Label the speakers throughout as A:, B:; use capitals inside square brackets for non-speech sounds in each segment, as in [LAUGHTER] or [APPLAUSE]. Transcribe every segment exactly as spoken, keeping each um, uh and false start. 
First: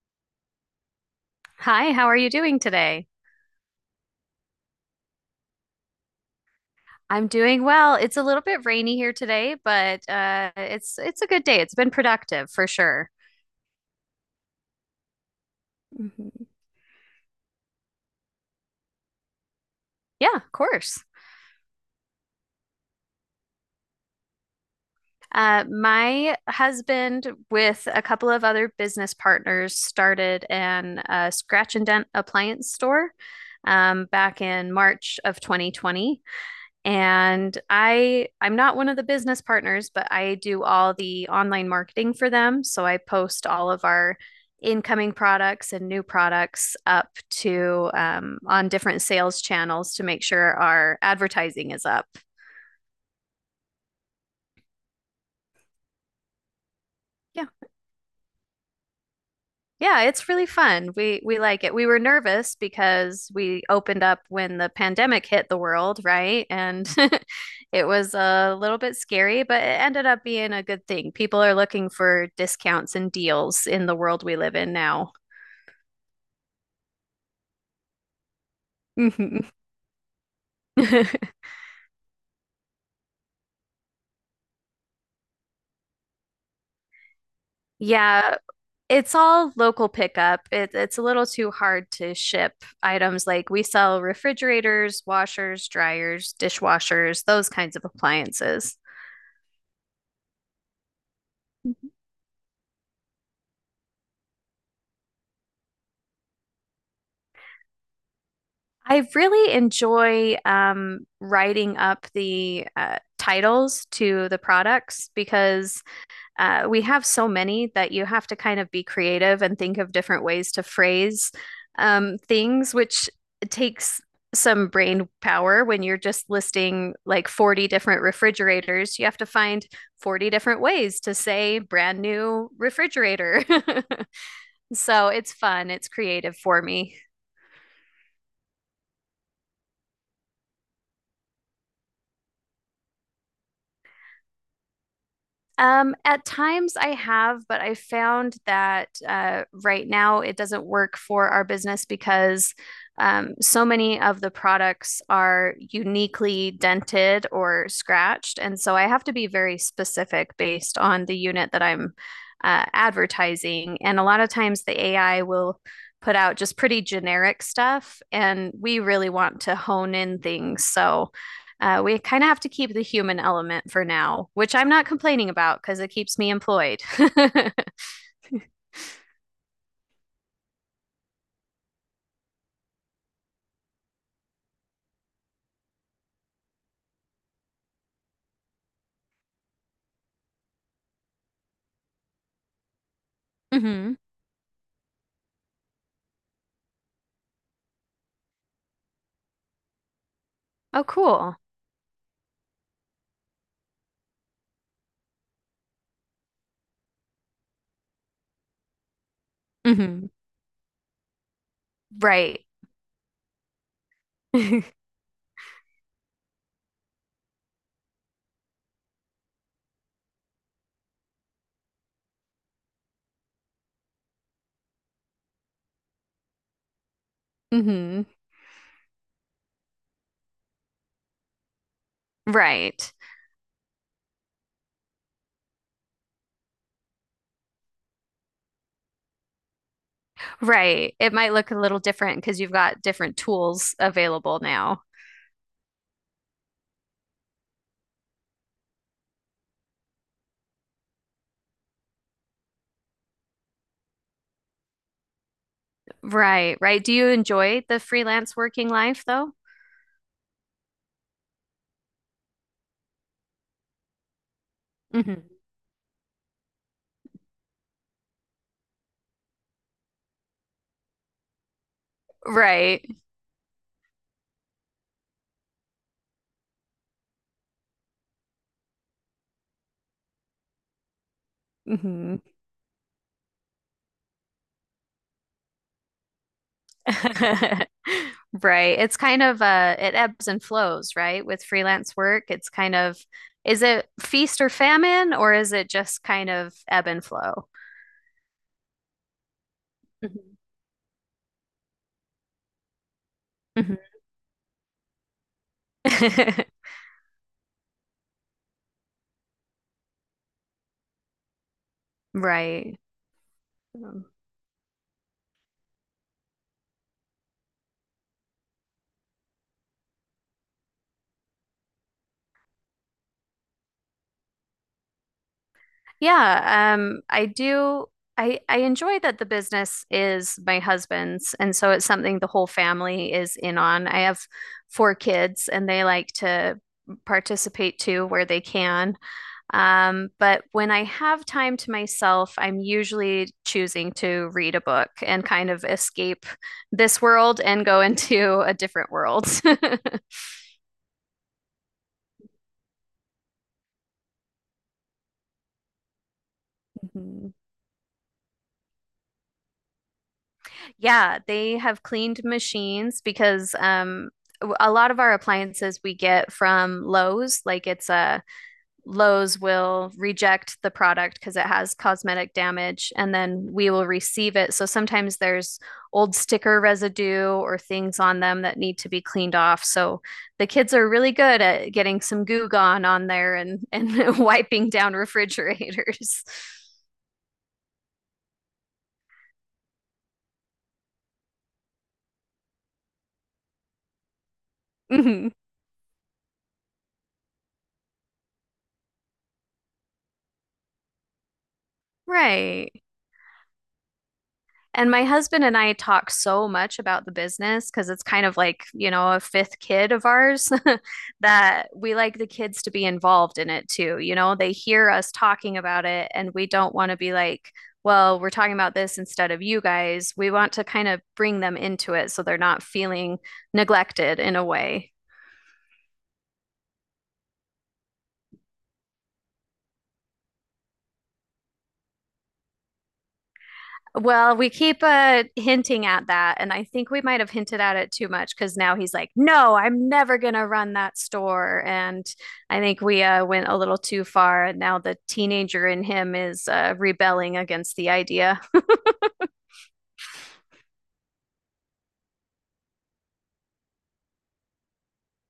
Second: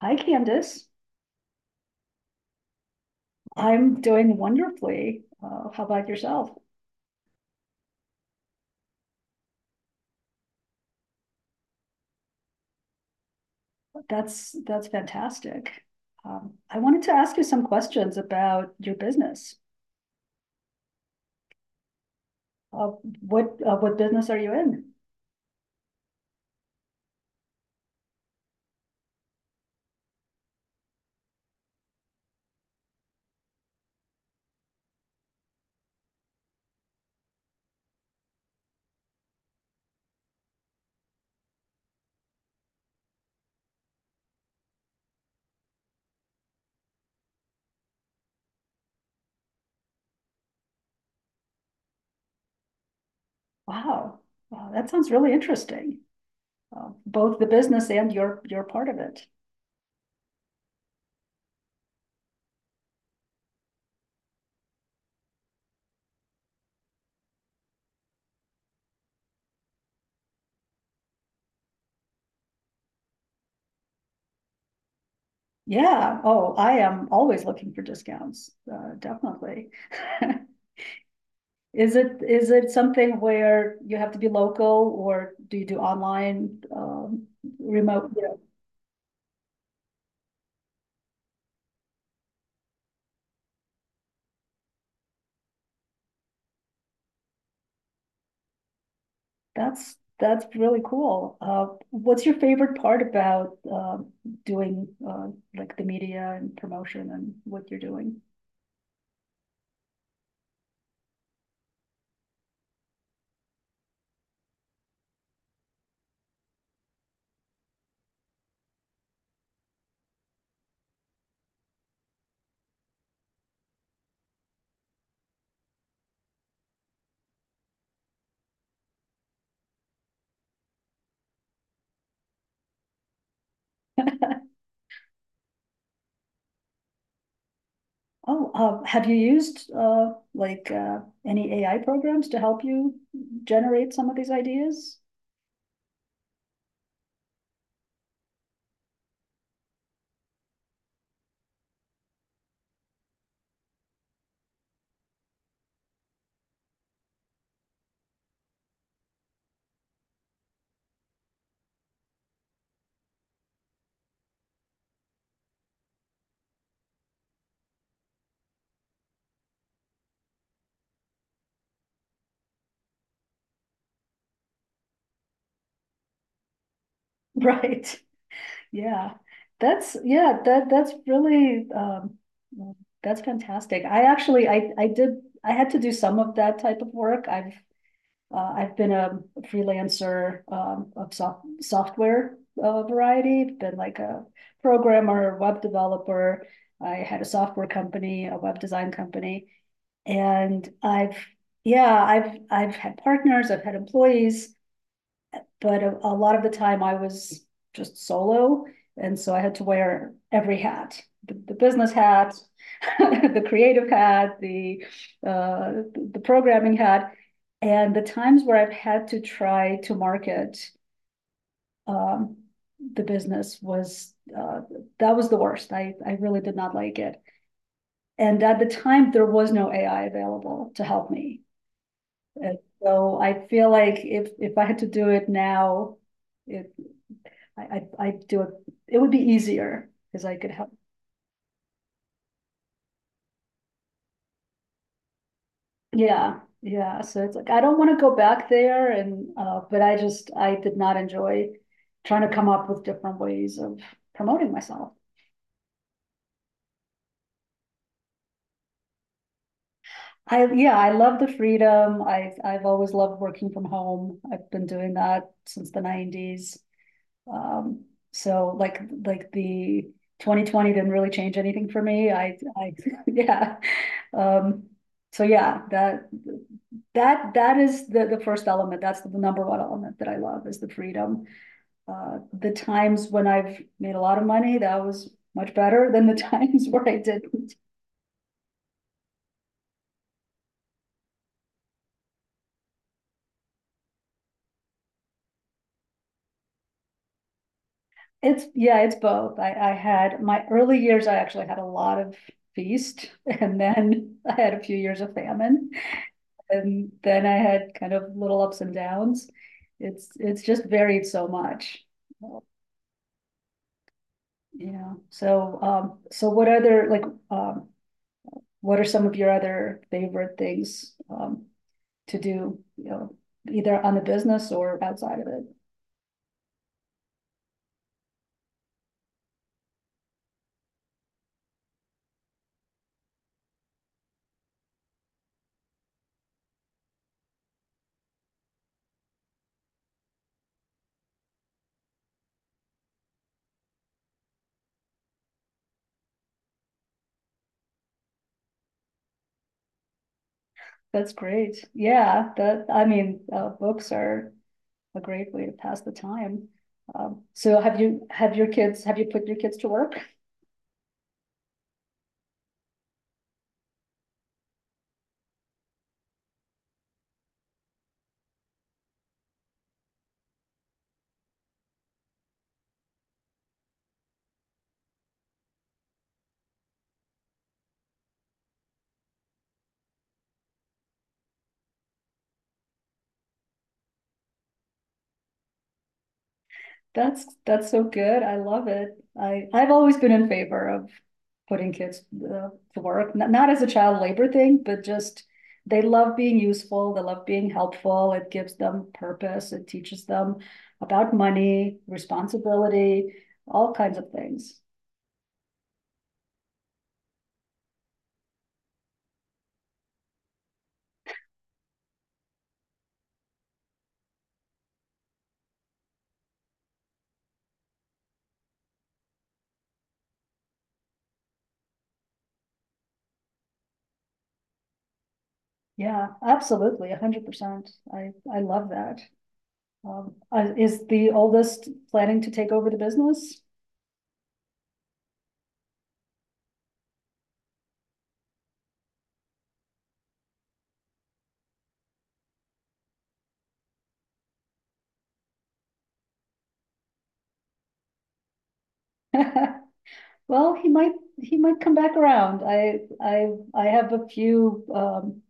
A: Hi, Candice.
B: Hi, how are you doing today?
A: I'm doing wonderfully. Uh, how about yourself?
B: I'm doing well. It's a little bit rainy here today, but uh, it's it's a good day. It's been productive for sure.
A: That's that's fantastic.
B: Mhm.
A: Um, I wanted to ask you some questions about your business.
B: Yeah, of course.
A: Uh, what uh, what business are you in?
B: Uh, my husband, with a couple of other business partners, started an uh, scratch and dent appliance store um, back in March of twenty twenty. And I I'm not one of the business partners, but I do all the online marketing for them. So I post all of our incoming products and new products up to um, on different sales channels to make sure our advertising is up.
A: Wow, wow, that sounds really interesting. Uh, both the business and your your part of it.
B: Yeah, it's really fun. We we like it. We were nervous because we opened up when the pandemic hit the world, right? And [LAUGHS] it was a little bit scary, but it ended up being a good thing. People are looking for discounts and deals in the world we live in now.
A: Yeah. Oh, I am always looking for discounts. Uh,
B: Mhm.
A: definitely. [LAUGHS]
B: [LAUGHS]
A: Is it is it something where you have to be local, or do you do online, um, remote?
B: Yeah, it's all local pickup. It, it's a little too hard to ship items like we sell refrigerators, washers, dryers, dishwashers, those kinds of appliances.
A: That's that's really cool. Uh, what's your favorite part about um doing uh, like the media and promotion and what you're doing?
B: I really enjoy um, writing up the uh, titles to the products because uh, we have so many that you have to kind of be creative and think of different ways to phrase um, things, which takes some brain power when you're just listing like forty different refrigerators. You have to find forty different ways to say brand new refrigerator. [LAUGHS] So it's fun, it's creative for me.
A: Oh, uh, have you used uh, like uh, any A I programs to help you generate some of these ideas? [LAUGHS]
B: Um, at times I have, but I found that uh, right now it doesn't work for our business because um, so many of the products are uniquely dented or scratched. And so I have to be very specific based on the unit that I'm uh, advertising. And a lot of times the A I will put out just pretty generic stuff, and we really want to hone in things. So uh, we kind of have to keep the human element for now, which I'm not complaining about because it keeps me employed. [LAUGHS]
A: Right. Yeah. That's Yeah. That that's really um, that's fantastic. I actually I I did I had to do some of that type of work. I've Uh, I've been a freelancer um, of soft, software uh, variety. I've been
B: Hmm.
A: like a programmer, web developer. I had a software company, a web design company, and
B: Oh,
A: I've
B: cool.
A: yeah, I've I've had partners, I've had employees, but a, a lot of the time I was just solo. And so I had to
B: Hmm.
A: wear every hat, the, the business hat,
B: Right.
A: [LAUGHS] the creative hat, the,
B: [LAUGHS]
A: uh, the programming hat. And the times where I've had to try to market um, the business, was uh, that was the worst. I, I really did not like it.
B: Hmm.
A: And at the time, there was no A I available to help me. And
B: Right.
A: so I feel like if if I had to do it now, it I, I, I do it, it would be easier because I could help.
B: Right. It might look a little different because you've got different tools available now.
A: Yeah, yeah. So it's like, I don't want to go back there and, uh, but I just, I did not enjoy trying to come up with different ways of promoting myself.
B: Right. Right. Do you enjoy the freelance working life though?
A: I, yeah, I love the freedom. I, I've always loved working from home. I've been doing
B: Mhm.
A: that since the nineties. Um, so like, like the twenty twenty didn't really change anything for me. I, I,
B: Right.
A: [LAUGHS] yeah. Um, so yeah, that, that, that is the, the first element. That's the number one element that I love is the freedom. Uh,
B: Mhm.
A: the times when I've made a lot of money, that was much better than the [LAUGHS] times where I didn't.
B: [LAUGHS] Right. It's kind of uh it ebbs and flows, right? With freelance work, it's kind of is it feast or famine or is it just kind of ebb and flow?
A: It's, yeah, it's both. I, I had
B: Mhm.
A: my early years, I actually had a lot of feast, and then [LAUGHS] I had a few years of famine.
B: Mhm. [LAUGHS]
A: And then I had kind of little ups and downs. It's it's just varied so much, you
B: Right. Um,
A: know. So um, so what other like um, what are some of your other favorite things um to do, you know, either on the business or outside of it?
B: yeah, um, I do. I I enjoy that the business is my husband's, and so it's something the whole family is in on. I have four kids, and they like to participate too where they can. Um, but when I have time to myself, I'm usually choosing to read a book and kind of escape this world and go [LAUGHS] into a different world. [LAUGHS]
A: That's great. Yeah, that I mean, uh, books are a great way to pass the time. Um,
B: Mhm.
A: so have you have your kids have you put your kids to work?
B: Yeah, they have cleaned machines because um, w- a lot of our appliances we get from Lowe's, like it's a Lowe's will reject the product because it has cosmetic damage, and then we will receive it. So sometimes there's old sticker residue or things on them that need to be cleaned off. So the kids are really good at getting some Goo Gone on there and and [LAUGHS] wiping down refrigerators. [LAUGHS]
A: That's that's so good. I love it. I I've always been in favor of putting kids uh, to work, not, not as a child labor thing, but just
B: Mhm.
A: they love being useful. They love being helpful. It gives them purpose. It teaches them about money,
B: Right.
A: responsibility, all kinds of things.
B: And my husband and I talk so much about the business because it's kind of like, you know, a fifth kid of ours [LAUGHS] that we like the kids to be involved in it too. You know, they hear us talking about it and we don't want to be like, well, we're talking about this instead of you guys. We want to kind of bring them into it so they're not feeling neglected in a way.
A: Yeah, absolutely, a hundred percent. I I love that. Um, uh, is the oldest planning to take over the business?
B: Well, we keep uh hinting at that, and I think we might have hinted at it too much because now he's like, "No, I'm never gonna run that store." And I think we uh went a little too far, and now the teenager in him is uh rebelling against the idea.
A: [LAUGHS] Well, he might, he might come back around. I, I, I have a few, um,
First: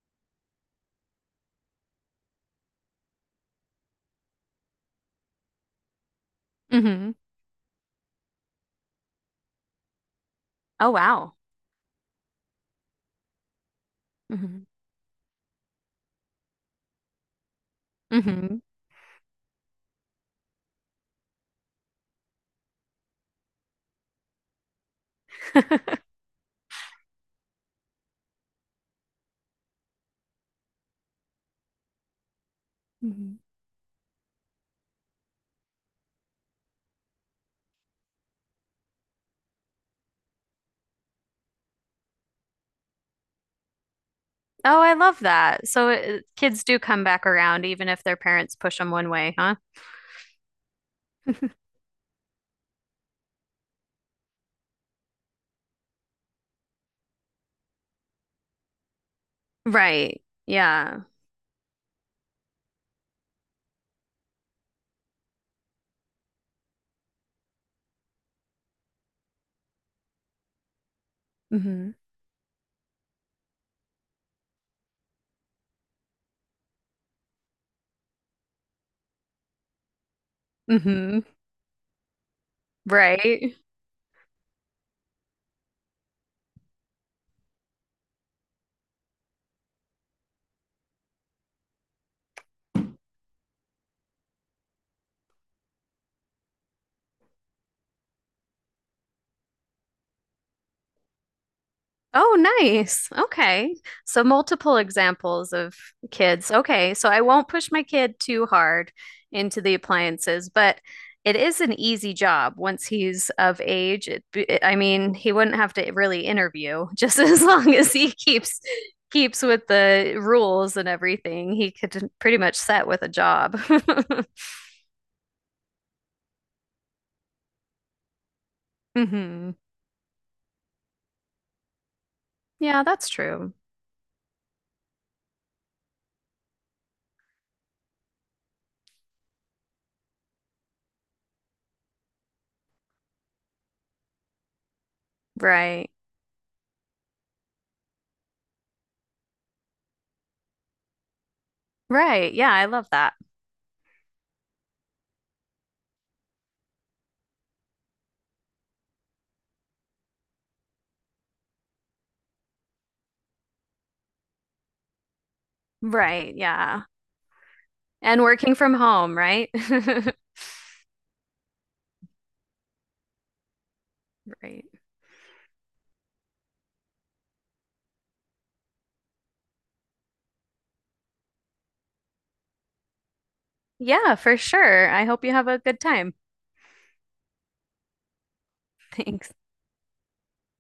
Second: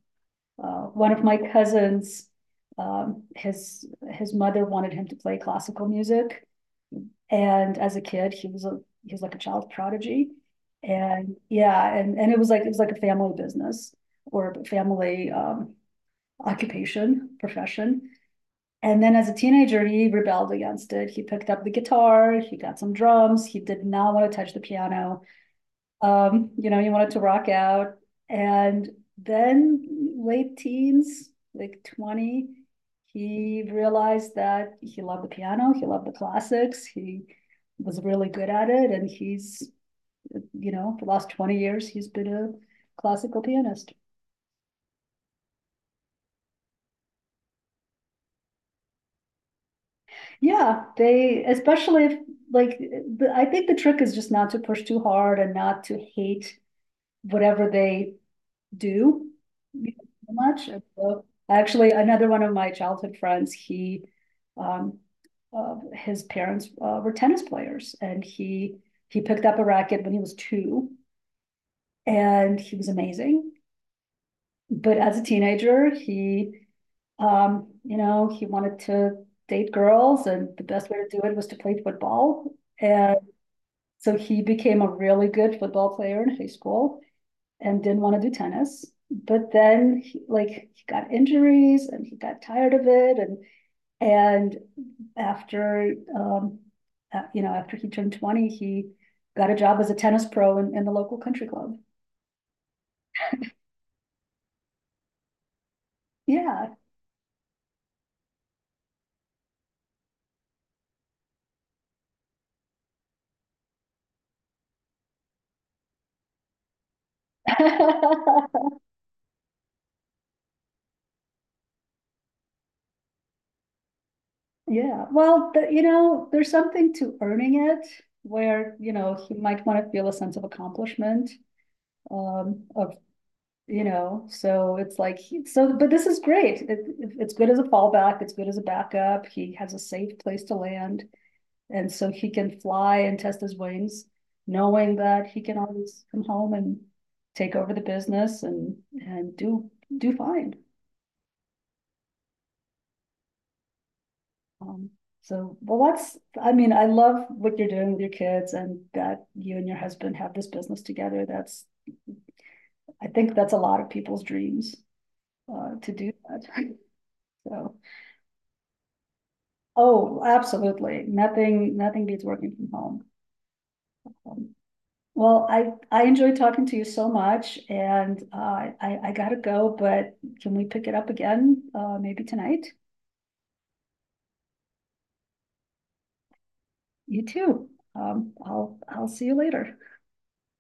A: uh, one of my cousins. Um, his, his mother wanted him to play classical music.
B: Mm-hmm.
A: And as a kid, he was a, he was like a child prodigy.
B: Oh,
A: And
B: wow.
A: yeah, and, and it was like, it was like a family business or a
B: Mm-hmm.
A: family, um, occupation, profession.
B: Mm-hmm.
A: And then as a teenager, he rebelled against it. He picked up the guitar, he got some drums, he did not want to touch the piano.
B: [LAUGHS]
A: Um, you know, you wanted to rock out. And then late teens, like twenty,
B: Mm-hmm.
A: he realized that he loved the piano, he loved the classics, he was really good at it. And he's, you know, for the last twenty years, he's been a classical pianist.
B: Oh, I love that. So uh, kids do come back around even if their parents push them one way, huh?
A: Yeah, they,
B: [LAUGHS]
A: especially if, like, the, I think the trick is just not to push too hard and not to hate whatever they do
B: Right.
A: so much.
B: Yeah.
A: So, actually, another one of my childhood friends, he, um, uh, his parents uh, were tennis players, and he he picked up a racket when he was two,
B: Mm-hmm.
A: and he was amazing. But as a teenager, he, um, you know, he wanted to date girls, and the best way to
B: Hmm.
A: do it was to play football. And
B: Right.
A: so he became a really good football player in high school and didn't want to do tennis. But then he, like he got injuries and he got tired of it, and and after um uh, you know after he turned twenty, he got a job as a tennis pro in, in the local country club.
B: Oh, nice. Okay. So multiple examples of kids.
A: Yeah.
B: Okay. So I won't push my kid too hard into the appliances, but it is an easy job once he's of age. It, it- I mean, he wouldn't have to really interview just [LAUGHS] as long as he keeps
A: [LAUGHS]
B: keeps with the rules and everything. He could pretty much set with a job. [LAUGHS]
A: Yeah. Well, the, you know, there's something to earning it where, you know, he
B: Hmm.
A: might want to feel a sense of accomplishment. Um
B: Yeah,
A: of
B: that's true.
A: You know, so it's like, he- so, But this is great. It, it's good as a fallback. It's good as a backup. He has a safe place to land. And so he can fly and test his wings, knowing that he can
B: Right.
A: always come home and take over the business and, and, do, do fine.
B: Right. Yeah, I love that.
A: Um, so, well, that's, I mean, I love what you're doing with your kids and that you and your husband have this business together. That's, I think that's a lot of people's dreams, uh, to do
B: Right.
A: that.
B: Yeah.
A: [LAUGHS] So,
B: And working from home, right? [LAUGHS]
A: Oh, absolutely. Nothing, nothing beats working from home. Um,
B: Right.
A: Well, I, I enjoyed talking to you so much and uh, I, I gotta go, but can we pick it up again? Uh, maybe tonight?
B: Yeah, for sure. I hope you have a good time.
A: You too. Um, I'll,
B: [LAUGHS]
A: I'll see
B: Thanks.
A: you later.